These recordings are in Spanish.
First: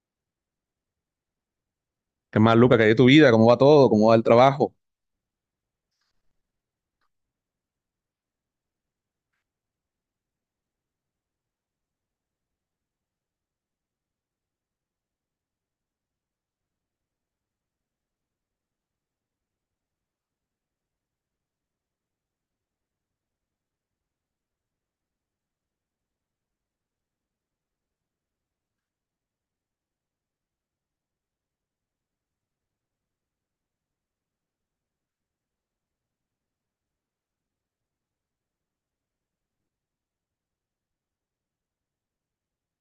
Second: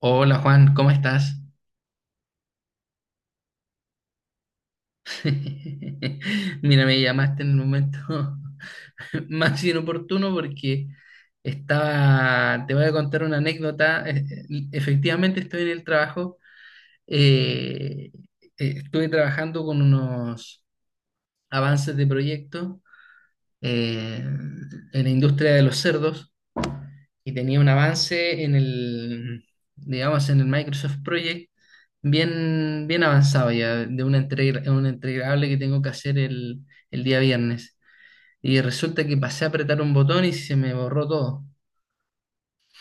Hola Juan, ¿cómo estás? ¿Qué más, Luca? ¿Qué hay de tu vida? ¿Cómo va todo? ¿Cómo va el trabajo? Mira, me llamaste en el momento más inoportuno porque estaba, te voy a contar una anécdota. Efectivamente estoy en el trabajo, eh, estuve trabajando con unos avances de proyecto eh, en la industria de los cerdos. Y tenía un avance en el, digamos, en el Microsoft Project bien, bien avanzado ya, de una entrega, un entregable que tengo que hacer el día viernes. Y resulta que pasé a apretar un botón y se me borró todo.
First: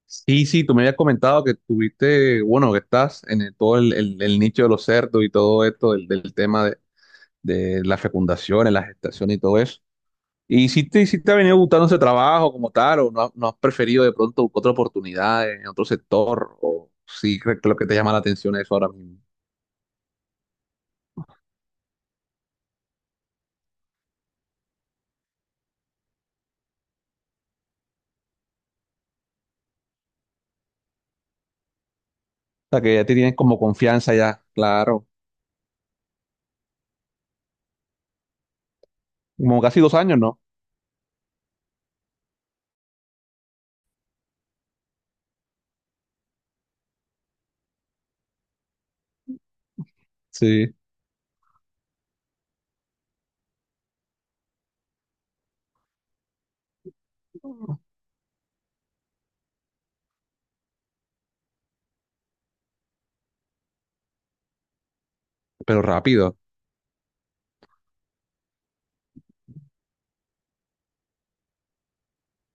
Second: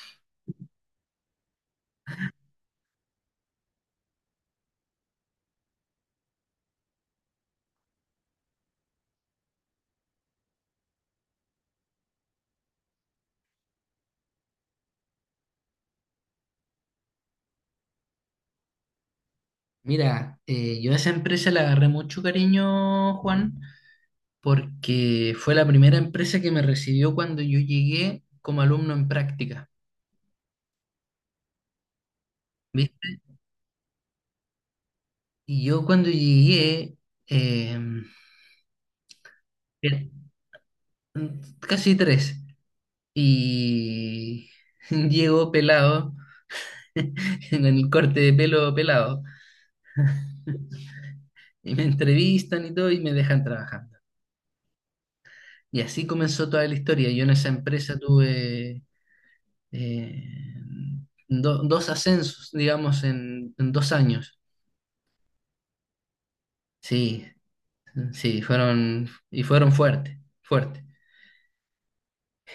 Sí, sí, tú me habías comentado que tuviste, bueno, que estás todo el nicho de los cerdos y todo esto, del tema de las fecundaciones, la gestación y todo eso. ¿Y si te ha venido gustando ese trabajo como tal, o no, has no has preferido de pronto buscar otra oportunidad en otro sector, o sí crees que lo que te llama la atención es eso ahora mismo? Mira, yo a esa empresa le agarré mucho cariño, Juan, porque fue la primera empresa que me recibió cuando yo llegué como alumno en práctica, O sea, que ya te ¿viste? tienes como confianza ya, claro, Y yo cuando llegué, eh, como casi dos eh, años, ¿no? casi tres. Y llego pelado, con el corte de pelo pelado, Sí, y me entrevistan y todo y me dejan trabajando. Y así comenzó toda la historia. Yo en esa empresa tuve eh, dos ascensos, digamos, en dos años. pero rápido. Sí, sí, fueron, y fueron fuertes, fuertes.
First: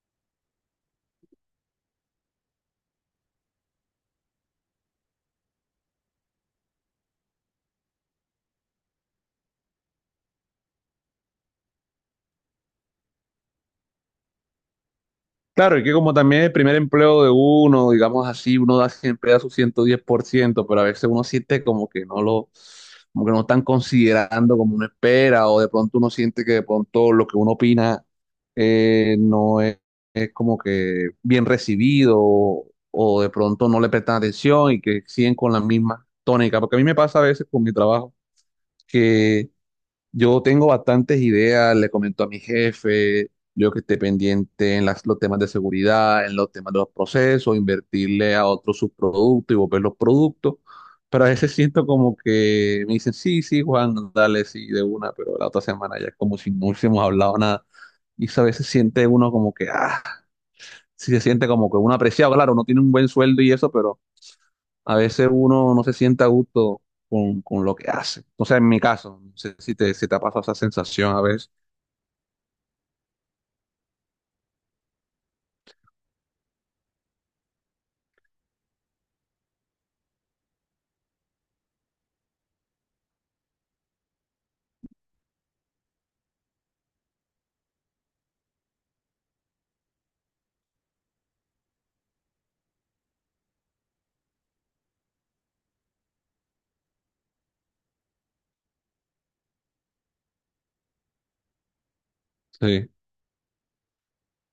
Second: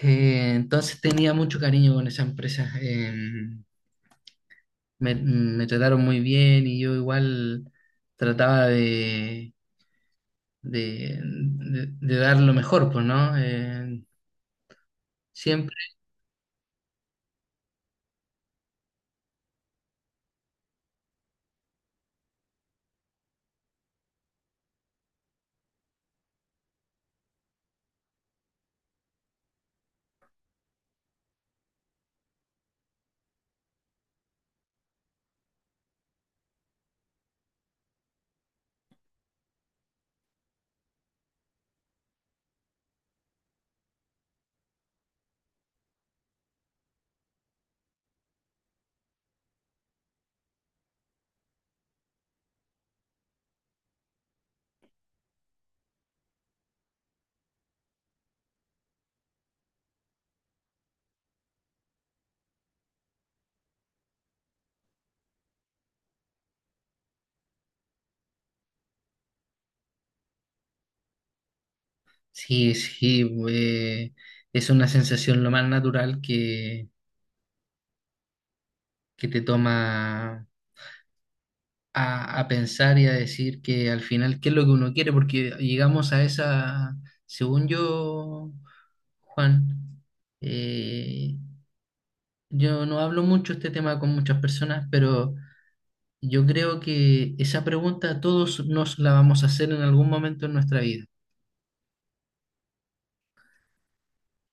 Entonces tenía mucho cariño con esa empresa. Me trataron muy bien y yo igual trataba de de dar lo mejor, pues, ¿no? Siempre, Claro, y que como también el primer empleo de uno, digamos así, uno da siempre da su 110%, pero a veces uno siente como que no están considerando como uno espera, o de pronto uno siente que de pronto lo que uno opina no es, es como que bien recibido, o de pronto no le prestan atención y que siguen con la misma tónica, porque a mí me pasa a veces con mi trabajo que yo tengo bastantes ideas, le comento a mi jefe, yo que esté pendiente en los temas de seguridad, en los temas de los procesos, invertirle a otros subproductos y volver los productos, pero a veces siento como que me dicen, sí, sí, Juan, dale, sí, de una, pero la otra semana ya es como si no hubiésemos hablado nada. Y eso a veces siente uno como que, ah, sí se siente como que uno apreciado, claro, uno tiene un buen sueldo y eso, pero a veces uno no se siente a gusto con lo que hace. O sea, en mi caso, no sé si te ha pasado esa sensación a veces. sí, sí, es una sensación lo más natural que te toma a pensar y a decir que al final qué es lo que uno quiere, porque llegamos a esa, según yo, Juan, eh, yo no hablo mucho este tema con muchas personas, pero... Yo creo que esa pregunta todos nos la vamos a hacer en algún momento en nuestra vida. Sí,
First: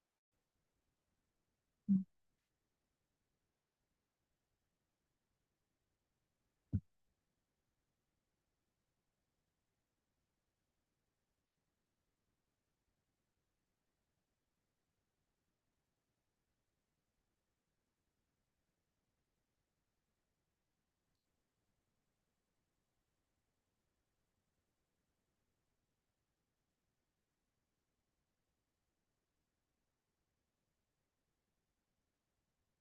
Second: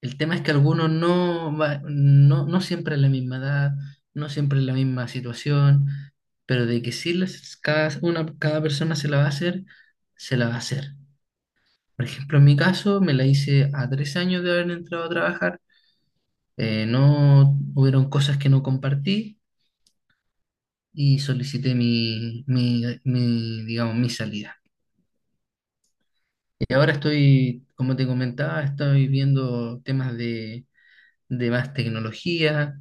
El tema es que algunos no, no, no siempre es la misma edad, no siempre es la misma situación, pero de que sí cada, una, cada persona se la va a hacer, se la va a hacer. Por ejemplo, en mi caso me la hice a tres años de haber entrado a trabajar, no hubieron cosas que no compartí y solicité mi, digamos, mi salida. Y ahora estoy, como te comentaba, estoy viendo temas de más tecnología.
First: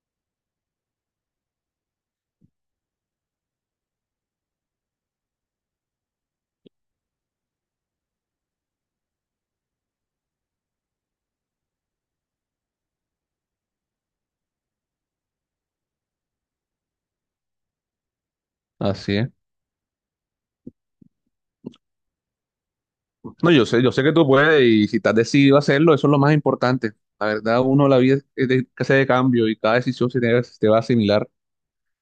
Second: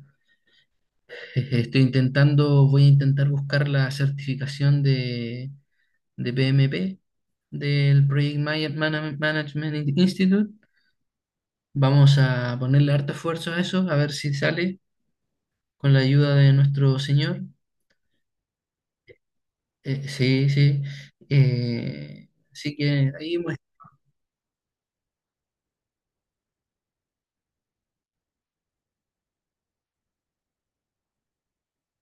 Estoy intentando, voy a intentar buscar la certificación de PMP del Project Management Institute. Vamos a ponerle harto esfuerzo a eso, a ver si sale con la ayuda de nuestro señor. así es. Sí, sí. Así que ahí, No, pues, yo sé que tú puedes y si estás decidido a hacerlo, eso es lo más importante. La verdad, uno la vida es de, que de cambio y cada decisión se te va a asimilar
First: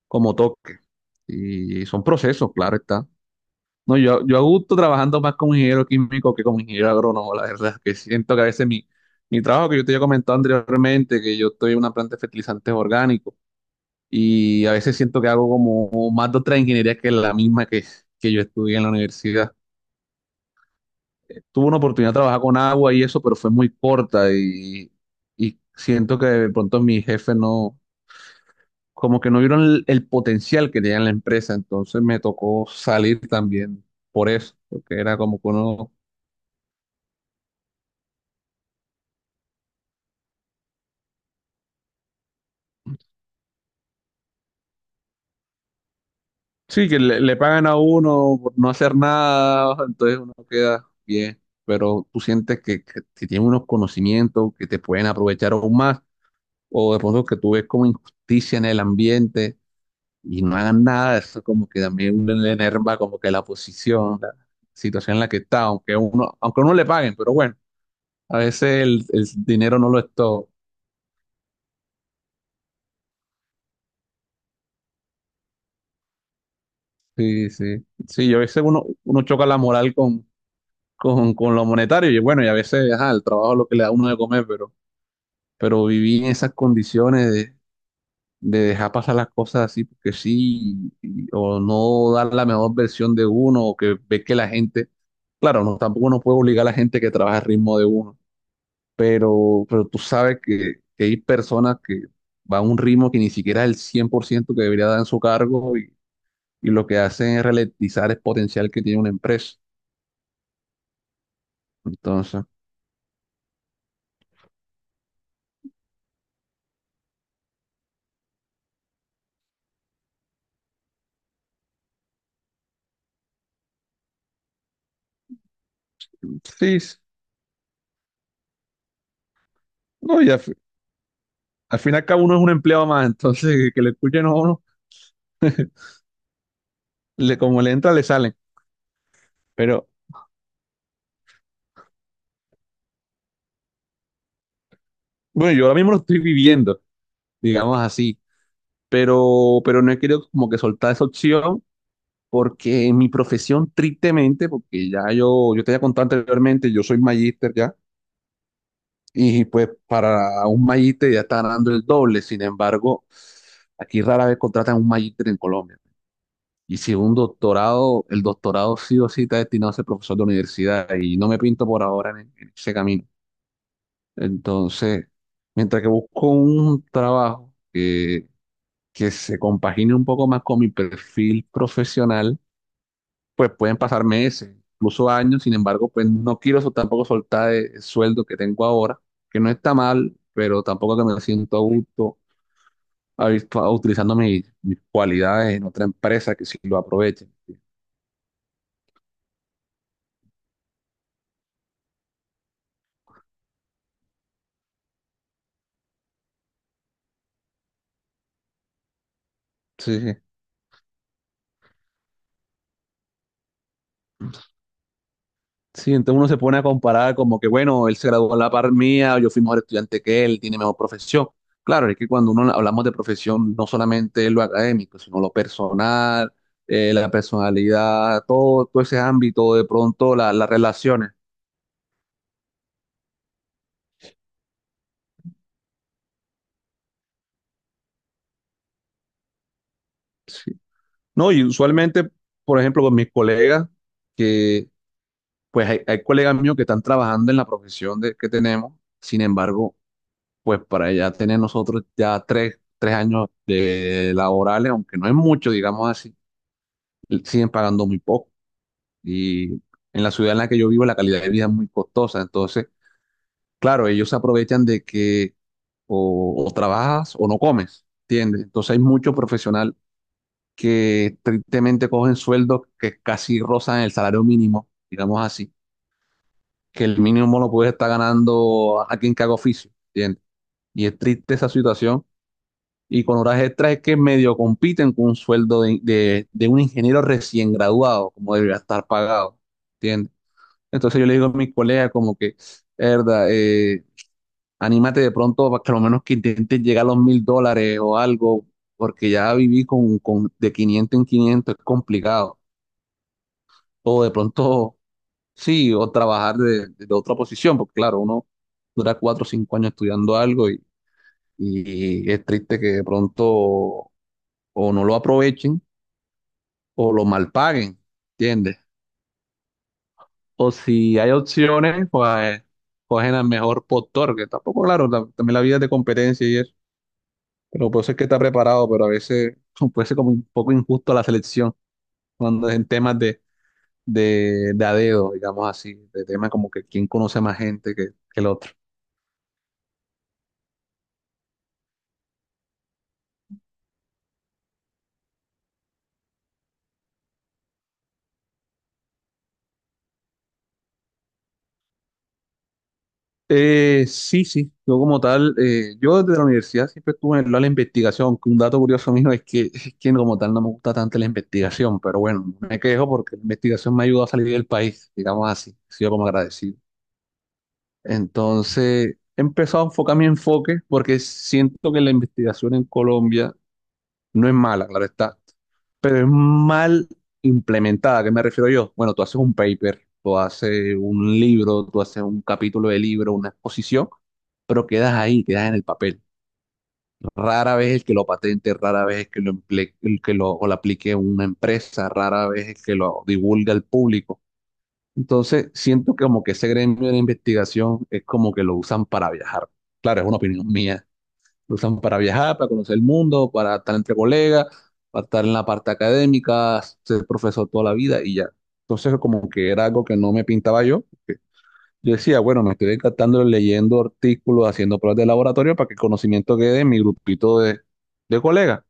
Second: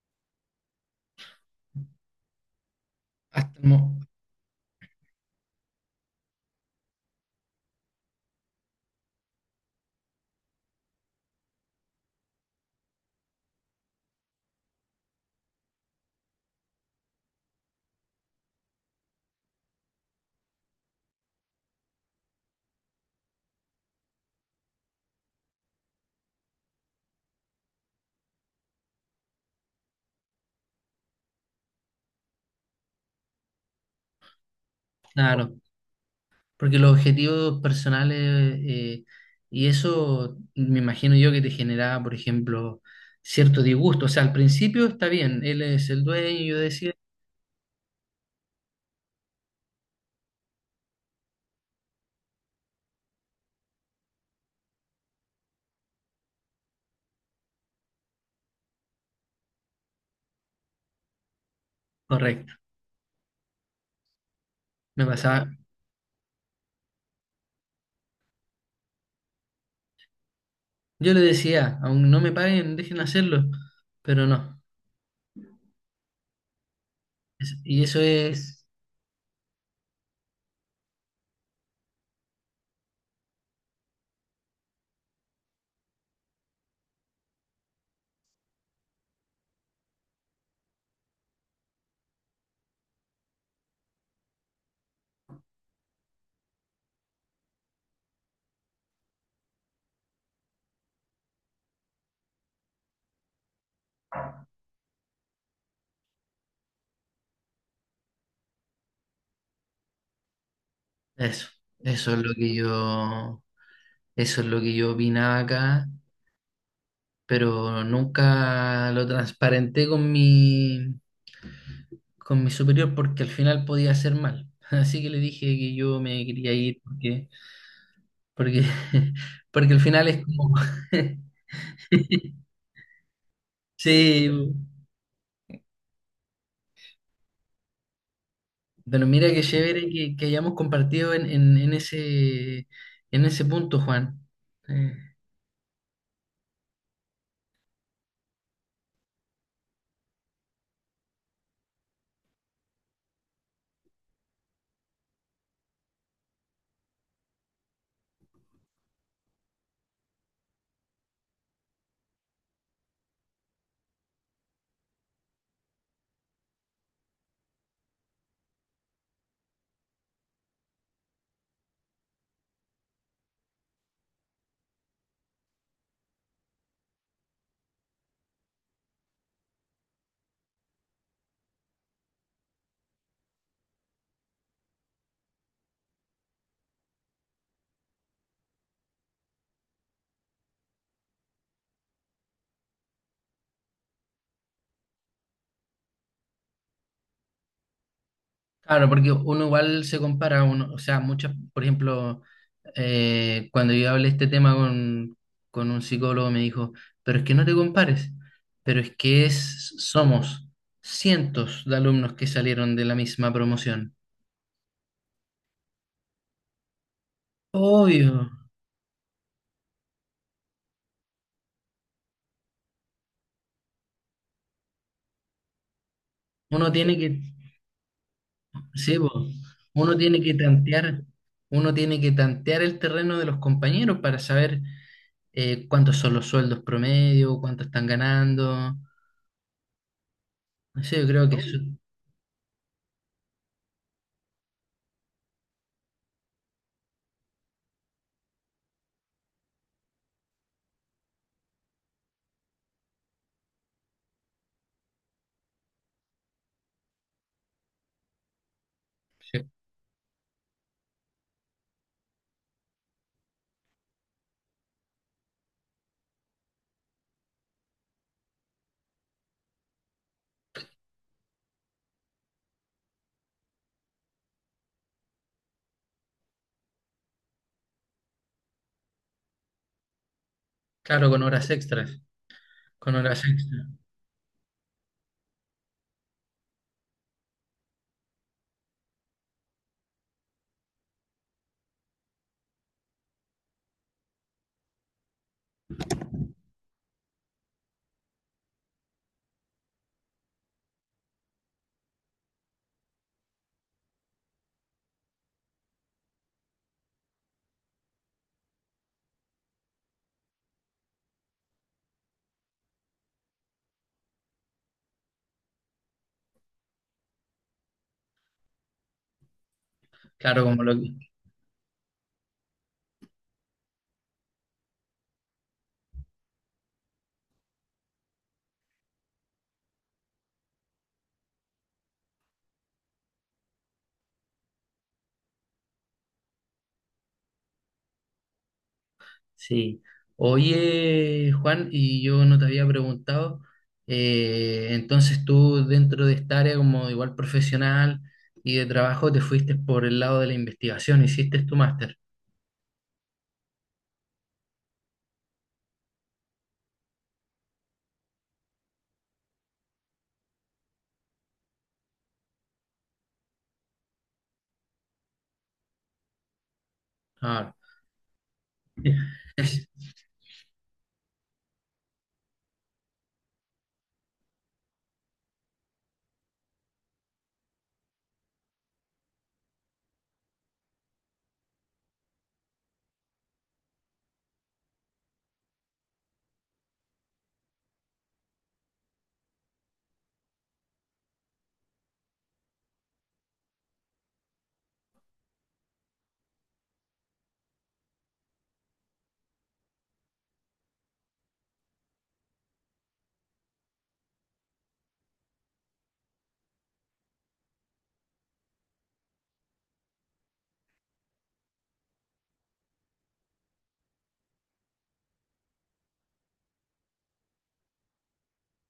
como toque. Y son procesos, claro está. hasta, No, yo a gusto trabajando más como ingeniero químico que como ingeniero agrónomo, la verdad, que siento que a veces mi trabajo que yo te había comentado anteriormente, que yo estoy en una planta de fertilizantes orgánicos y a veces siento que hago como más de otra ingeniería que la misma que yo estudié en la universidad. Tuve una oportunidad de trabajar con agua y eso, pero fue muy corta y siento que de pronto mi jefe no, como que no vieron el potencial que tenía en la empresa, entonces me tocó salir también por eso, porque era como que claro, uno, porque los objetivos personales, y eso me imagino yo que te generaba, por ejemplo, cierto disgusto. O sea, al principio está bien, él es el dueño, y yo sí, decía, que le pagan a uno por no hacer nada, entonces uno queda bien, pero tú sientes que tienes unos conocimientos que te pueden aprovechar aún más, o de pronto que tú ves como injusticia en el ambiente. Y no hagan nada, eso como que también uno le correcto, enerva como que la posición, la me situación en la que pasaba. está, aunque uno le paguen, pero bueno, a veces el dinero no lo es todo. Yo le decía, aún no me paguen, dejen hacerlo, pero no. Sí, Y sí. eso Sí, y a veces es, uno choca la moral con, lo monetario, y bueno, y a veces, ajá, el trabajo es lo que le da a uno de comer, pero vivir en esas condiciones de dejar pasar las cosas así porque sí, y- o no dar la mejor versión de uno, o que ve que la gente, claro, no, tampoco uno puede obligar a la gente que trabaja al ritmo de uno pero tú sabes que hay personas que van a un ritmo que ni siquiera es el 100% que debería dar en su cargo y lo que hacen es ralentizar el potencial que tiene una empresa. eso, eso es lo Entonces, que yo, eso es lo que yo opinaba acá, pero nunca lo transparenté con mi superior porque al final podía hacer mal. Así que le dije que yo me quería ir sí, sí. porque, porque, porque al final No, es y al, como... fi- al fin y uno es un empleado más, entonces que le escuchen Sí, a uno, como le entra, le salen. pero mira qué chévere Pero que hayamos compartido en ese punto, Juan. Eh, bueno, yo ahora mismo lo estoy viviendo, digamos así, pero no he querido como que soltar esa opción. Porque en mi profesión, tristemente, porque ya yo te había contado anteriormente, yo soy magíster ya. Y pues para un Magíter ya está ganando el doble. Sin embargo, aquí rara vez contratan un Magíter en Colombia. Y si un doctorado, el doctorado sí o sí está destinado a ser profesor de universidad y no me pinto por ahora en, ese camino. Entonces, mientras que busco un trabajo que se compagine un poco más con mi perfil profesional, pues pueden pasar meses, incluso años, sin embargo, pues no quiero tampoco soltar el sueldo que tengo ahora, que no está mal, pero tampoco que me siento a gusto a- utilizando mis cualidades en otra empresa que sí lo aprovechen. Claro, porque uno igual se compara, uno, o sea, muchas, por ejemplo, cuando yo hablé este tema con un psicólogo me dijo, pero es que no te compares, pero es que es, Sí, sí. somos cientos de alumnos que salieron de la misma promoción. Sí, entonces uno se pone a comparar como que, bueno, él se Obvio, graduó a la par mía, yo fui mejor estudiante que él, tiene mejor profesión. Claro, es que cuando uno hablamos de profesión, no solamente es lo académico, sino lo personal, uno tiene la que, personalidad, todo, todo sí, ese po, ámbito, de uno pronto tiene la- que las tantear, relaciones. uno tiene que tantear el terreno de los compañeros para saber cuántos son los sueldos promedio, cuánto están ganando. Sí. No sé, yo creo No, que no, y eso, usualmente, por ejemplo, con mis colegas, que pues hay colegas míos que están trabajando en la profesión de, que tenemos, sin embargo, pues para ya tener nosotros ya tres años de laborales, aunque no es mucho, digamos así, siguen pagando muy poco. Y en la ciudad en la que yo vivo la calidad de vida es muy costosa, entonces, claro, ellos se aprovechan de que o trabajas o no comes, ¿entiendes? Entonces hay mucho profesional que tristemente cogen sueldos que casi rozan el salario mínimo, digamos así, que el mínimo lo puede estar ganando alguien que haga oficio, ¿entiendes? Y es claro, con triste esa horas extras, situación. con Y con horas horas extras. extras es que medio compiten con un sueldo de, de un ingeniero recién graduado, como debería estar pagado, ¿entiendes? Entonces yo le digo a mis colegas como que, verdad, anímate de pronto para que lo menos que intentes llegar a los $1000 o algo, porque ya viví con de 500 en 500 es complicado. O de pronto, sí, o trabajar de otra posición, porque claro, uno dura 4 o 5 años estudiando algo y es triste que de pronto o no lo aprovechen o lo mal paguen, ¿entiendes? Claro, O como lo si que... hay opciones, pues cogen al mejor postor, que tampoco, claro, la- también la vida es de competencia y eso, pero puede ser que está preparado, pero a veces puede ser como un poco injusto la selección cuando es en temas de de a dedo, digamos así, de temas como que quién conoce más gente que el otro. Sí. Oye, Juan, y yo no te había preguntado, entonces tú dentro de esta área como igual profesional y de trabajo te fuiste por el lado de la investigación, hiciste tu máster. Sí, sí, yo como tal, yo desde la universidad siempre estuve en el lado de la investigación, aunque un dato curioso mío es que como tal no me gusta tanto la investigación, pero bueno, no me quejo porque la investigación me ayudó a salir del país, digamos así, he sido como agradecido. Ah, Entonces, he empezado a enfocar mi enfoque porque siento que la investigación en Colombia no es mala, claro está, pero es mal implementada. ¿A qué me refiero yo? Bueno, tú haces un paper, tú haces un libro, tú haces un capítulo de libro, una exposición, pero quedas ahí, quedas en el papel. Rara vez el que lo patente, rara vez el que lo, o lo aplique una empresa, rara vez el que lo divulga al público. Entonces, siento que como que ese gremio de investigación es como que lo usan para viajar. Claro, es una opinión mía, lo usan para viajar, para conocer el mundo, para estar entre colegas, para estar en la parte académica, ser profesor toda la vida y ya. Entonces, como que era algo que no me pintaba yo, porque yo decía, bueno, me estoy encantando leyendo artículos, haciendo pruebas de laboratorio para que el conocimiento quede en mi grupito de colegas,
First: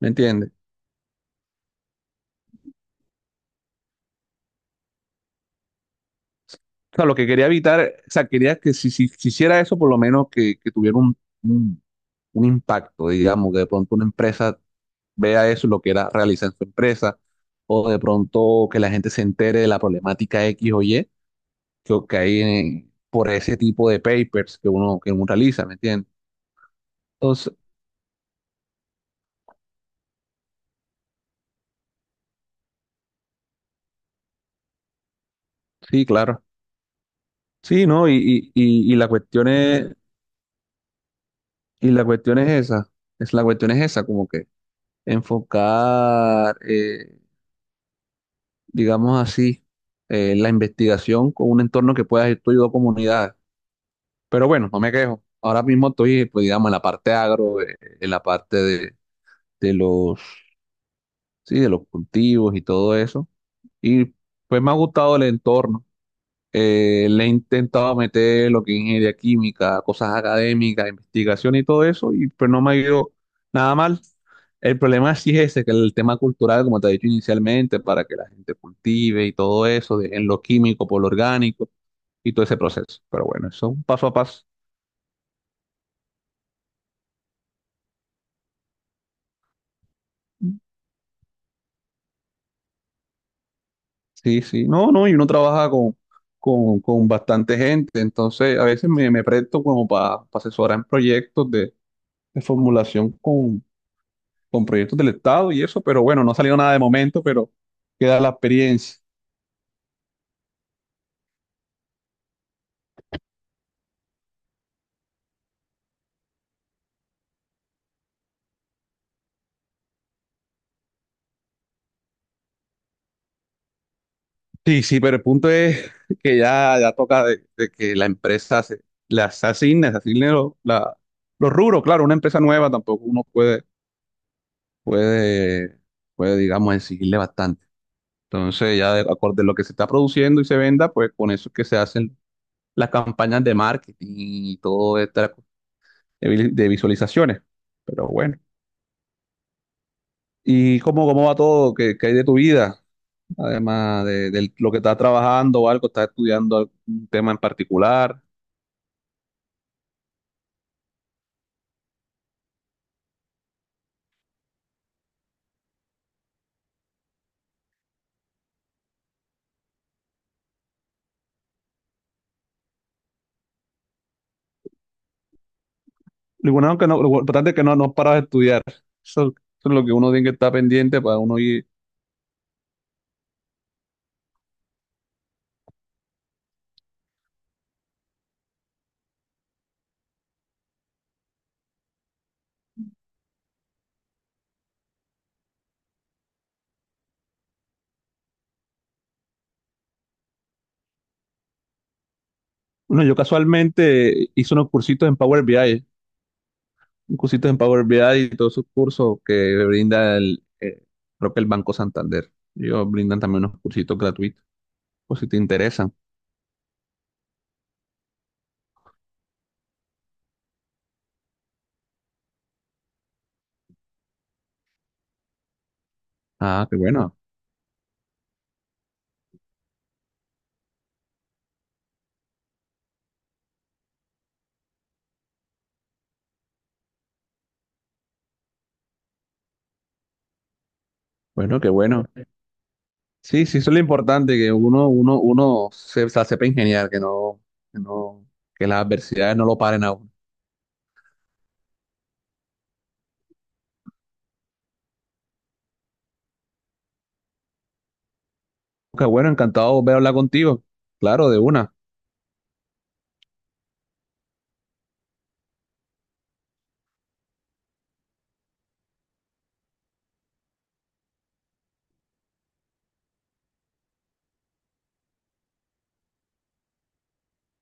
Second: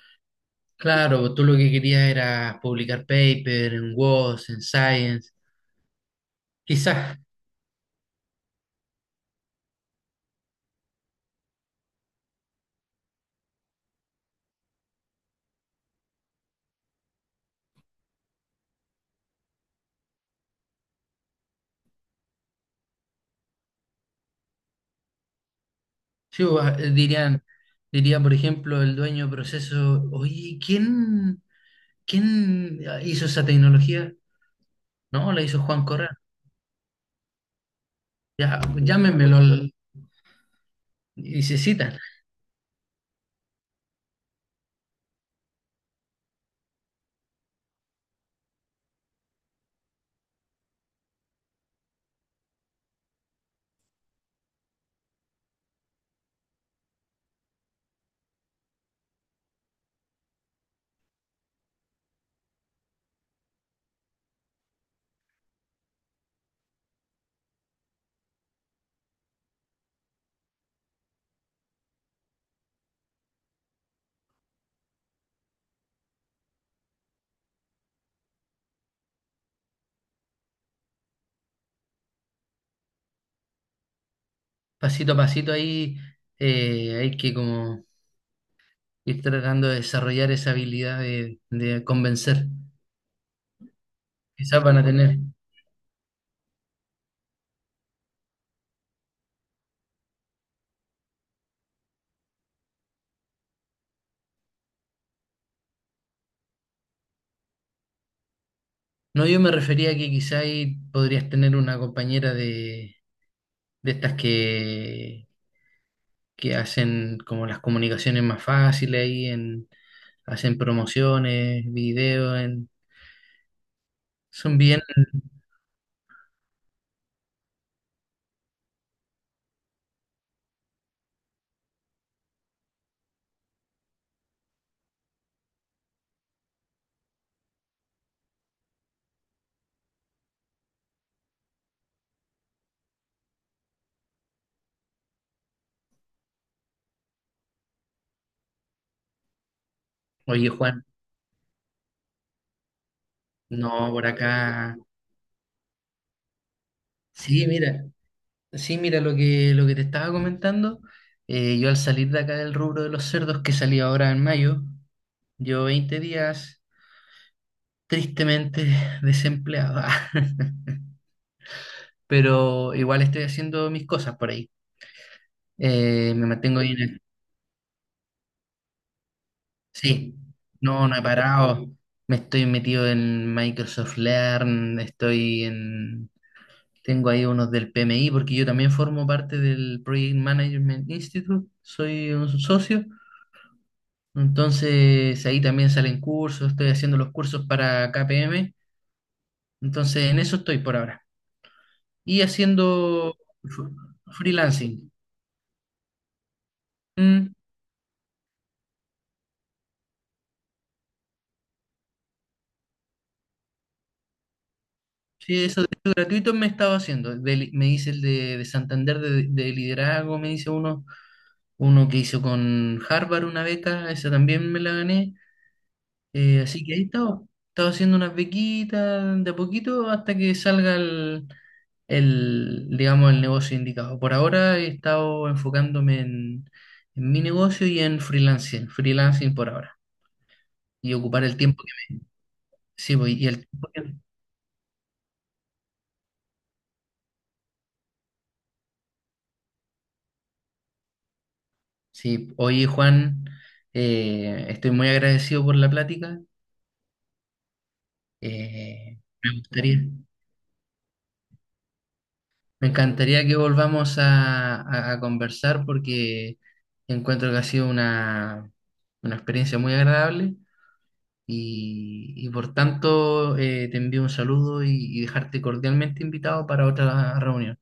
¿me entiendes? claro, tú lo que querías era publicar paper en WOS, en Science. O sea, lo Quizás, que quería evitar, o sea, quería que si hiciera eso, por lo menos que tuviera un, un impacto, digamos, que de pronto una empresa vea eso, lo que era, realiza en su empresa, o de pronto que la gente se entere de la problemática X o Y que hay por ese tipo de papers que uno realiza, ¿me entiendes? sí, o, dirían, Entonces, diría por ejemplo el dueño de proceso, oye, ¿quién... ¿Quién hizo esa tecnología? No, la hizo Juan sí, Correa. claro. Sí, ¿no? Y, y, Ya, y, y la cuestión llámenmelo es, y se y citan. la cuestión es esa, la cuestión es esa, como que enfocar, digamos así, la investigación con un entorno que pueda ir tú y dos comunidades. Pero bueno, no me quejo. Ahora mismo estoy, pues, digamos, en la parte agro, en la parte de los, sí, de los cultivos y todo eso. Y pues me ha gustado el entorno. Le he intentado meter lo que es ingeniería química, cosas académicas, investigación y todo eso, y pues no me ha ido nada mal. El problema sí es ese, que el tema cultural, como te he dicho inicialmente, para que la gente cultive y todo eso, de- en lo químico por lo orgánico y todo ese proceso. Pero bueno, eso es un paso a paso. Pasito a pasito ahí hay que como ir tratando de desarrollar esa habilidad de convencer. Sí, Quizás sí, van a no, no, y tener. uno trabaja con, con bastante gente, entonces a veces me presto como para asesorar en proyectos de formulación con proyectos del Estado y eso, pero bueno, no ha salido nada de momento, pero queda la experiencia. No, yo me refería a que quizás ahí podrías tener una compañera de estas que hacen como las comunicaciones más fáciles ahí en, hacen promociones, videos, en, son bien. Sí, sí, pero el punto es que ya, ya toca de que la empresa se, se asigne los rubros, claro, una empresa nueva tampoco uno puede, puede, puede, digamos, exigirle bastante. Entonces, ya de acorde a lo que se está produciendo y se venda, pues con eso es que se hacen las campañas de marketing y todo esta de, de visualizaciones. Pero bueno. Oye, ¿Y Juan, cómo va todo? ¿Qué hay de tu vida? no, Además por de lo acá que estás trabajando o algo, estás estudiando algún tema en sí, mira, particular. sí, mira lo que te estaba comentando. Yo al salir de acá del rubro de los cerdos que salí ahora en mayo, yo 20 días tristemente desempleado, pero igual estoy haciendo mis cosas por ahí. Me Lo mantengo ahí bueno que no, lo importante es que no, paras de estudiar. Eso es lo que uno sí, tiene que estar no, no he pendiente para uno ir. parado. Me estoy metido en Microsoft Learn, estoy en... Tengo ahí unos del PMI porque yo también formo parte del Project Management Institute, soy un socio. Entonces ahí también salen cursos, estoy haciendo los cursos para KPM, entonces en eso estoy por ahora. Y Bueno, haciendo yo fr- casualmente hice unos freelancing. cursitos en Power BI. Mm, Y todos sus cursos que brinda el, creo que el Banco Santander. Ellos brindan también unos cursitos gratuitos, por si te sí, eso de interesa. hecho gratuito me estaba haciendo. Me hice el de Santander de liderazgo, me hice uno, uno que hizo con Harvard una beca, esa también me la gané. Así Ah, que qué ahí bueno, estaba, estaba haciendo unas bequitas de a poquito hasta que salga el, digamos, el negocio indicado. Por ahora he estado enfocándome en mi negocio y en freelancing, freelancing por ahora, y ocupar el bueno, tiempo qué que me... bueno. Sí, pues, y el Sí, sí, tiempo eso es lo que- importante, que uno se sepa ingeniar, que no, que las adversidades no lo paren a uno. Sí, oye Juan, estoy muy agradecido por la plática. eh, Qué bueno, me encantado de gustaría. volver a hablar contigo. Claro, de una. Me encantaría que volvamos a, a conversar porque encuentro que ha sido una experiencia muy agradable y por tanto te envío un saludo y dejarte cordialmente invitado para otra reunión.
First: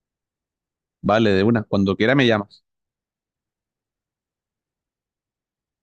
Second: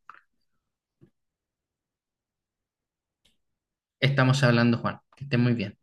Vale, de una. Cuando quiera me llamas. Estamos hablando, Juan. Que estés muy bien.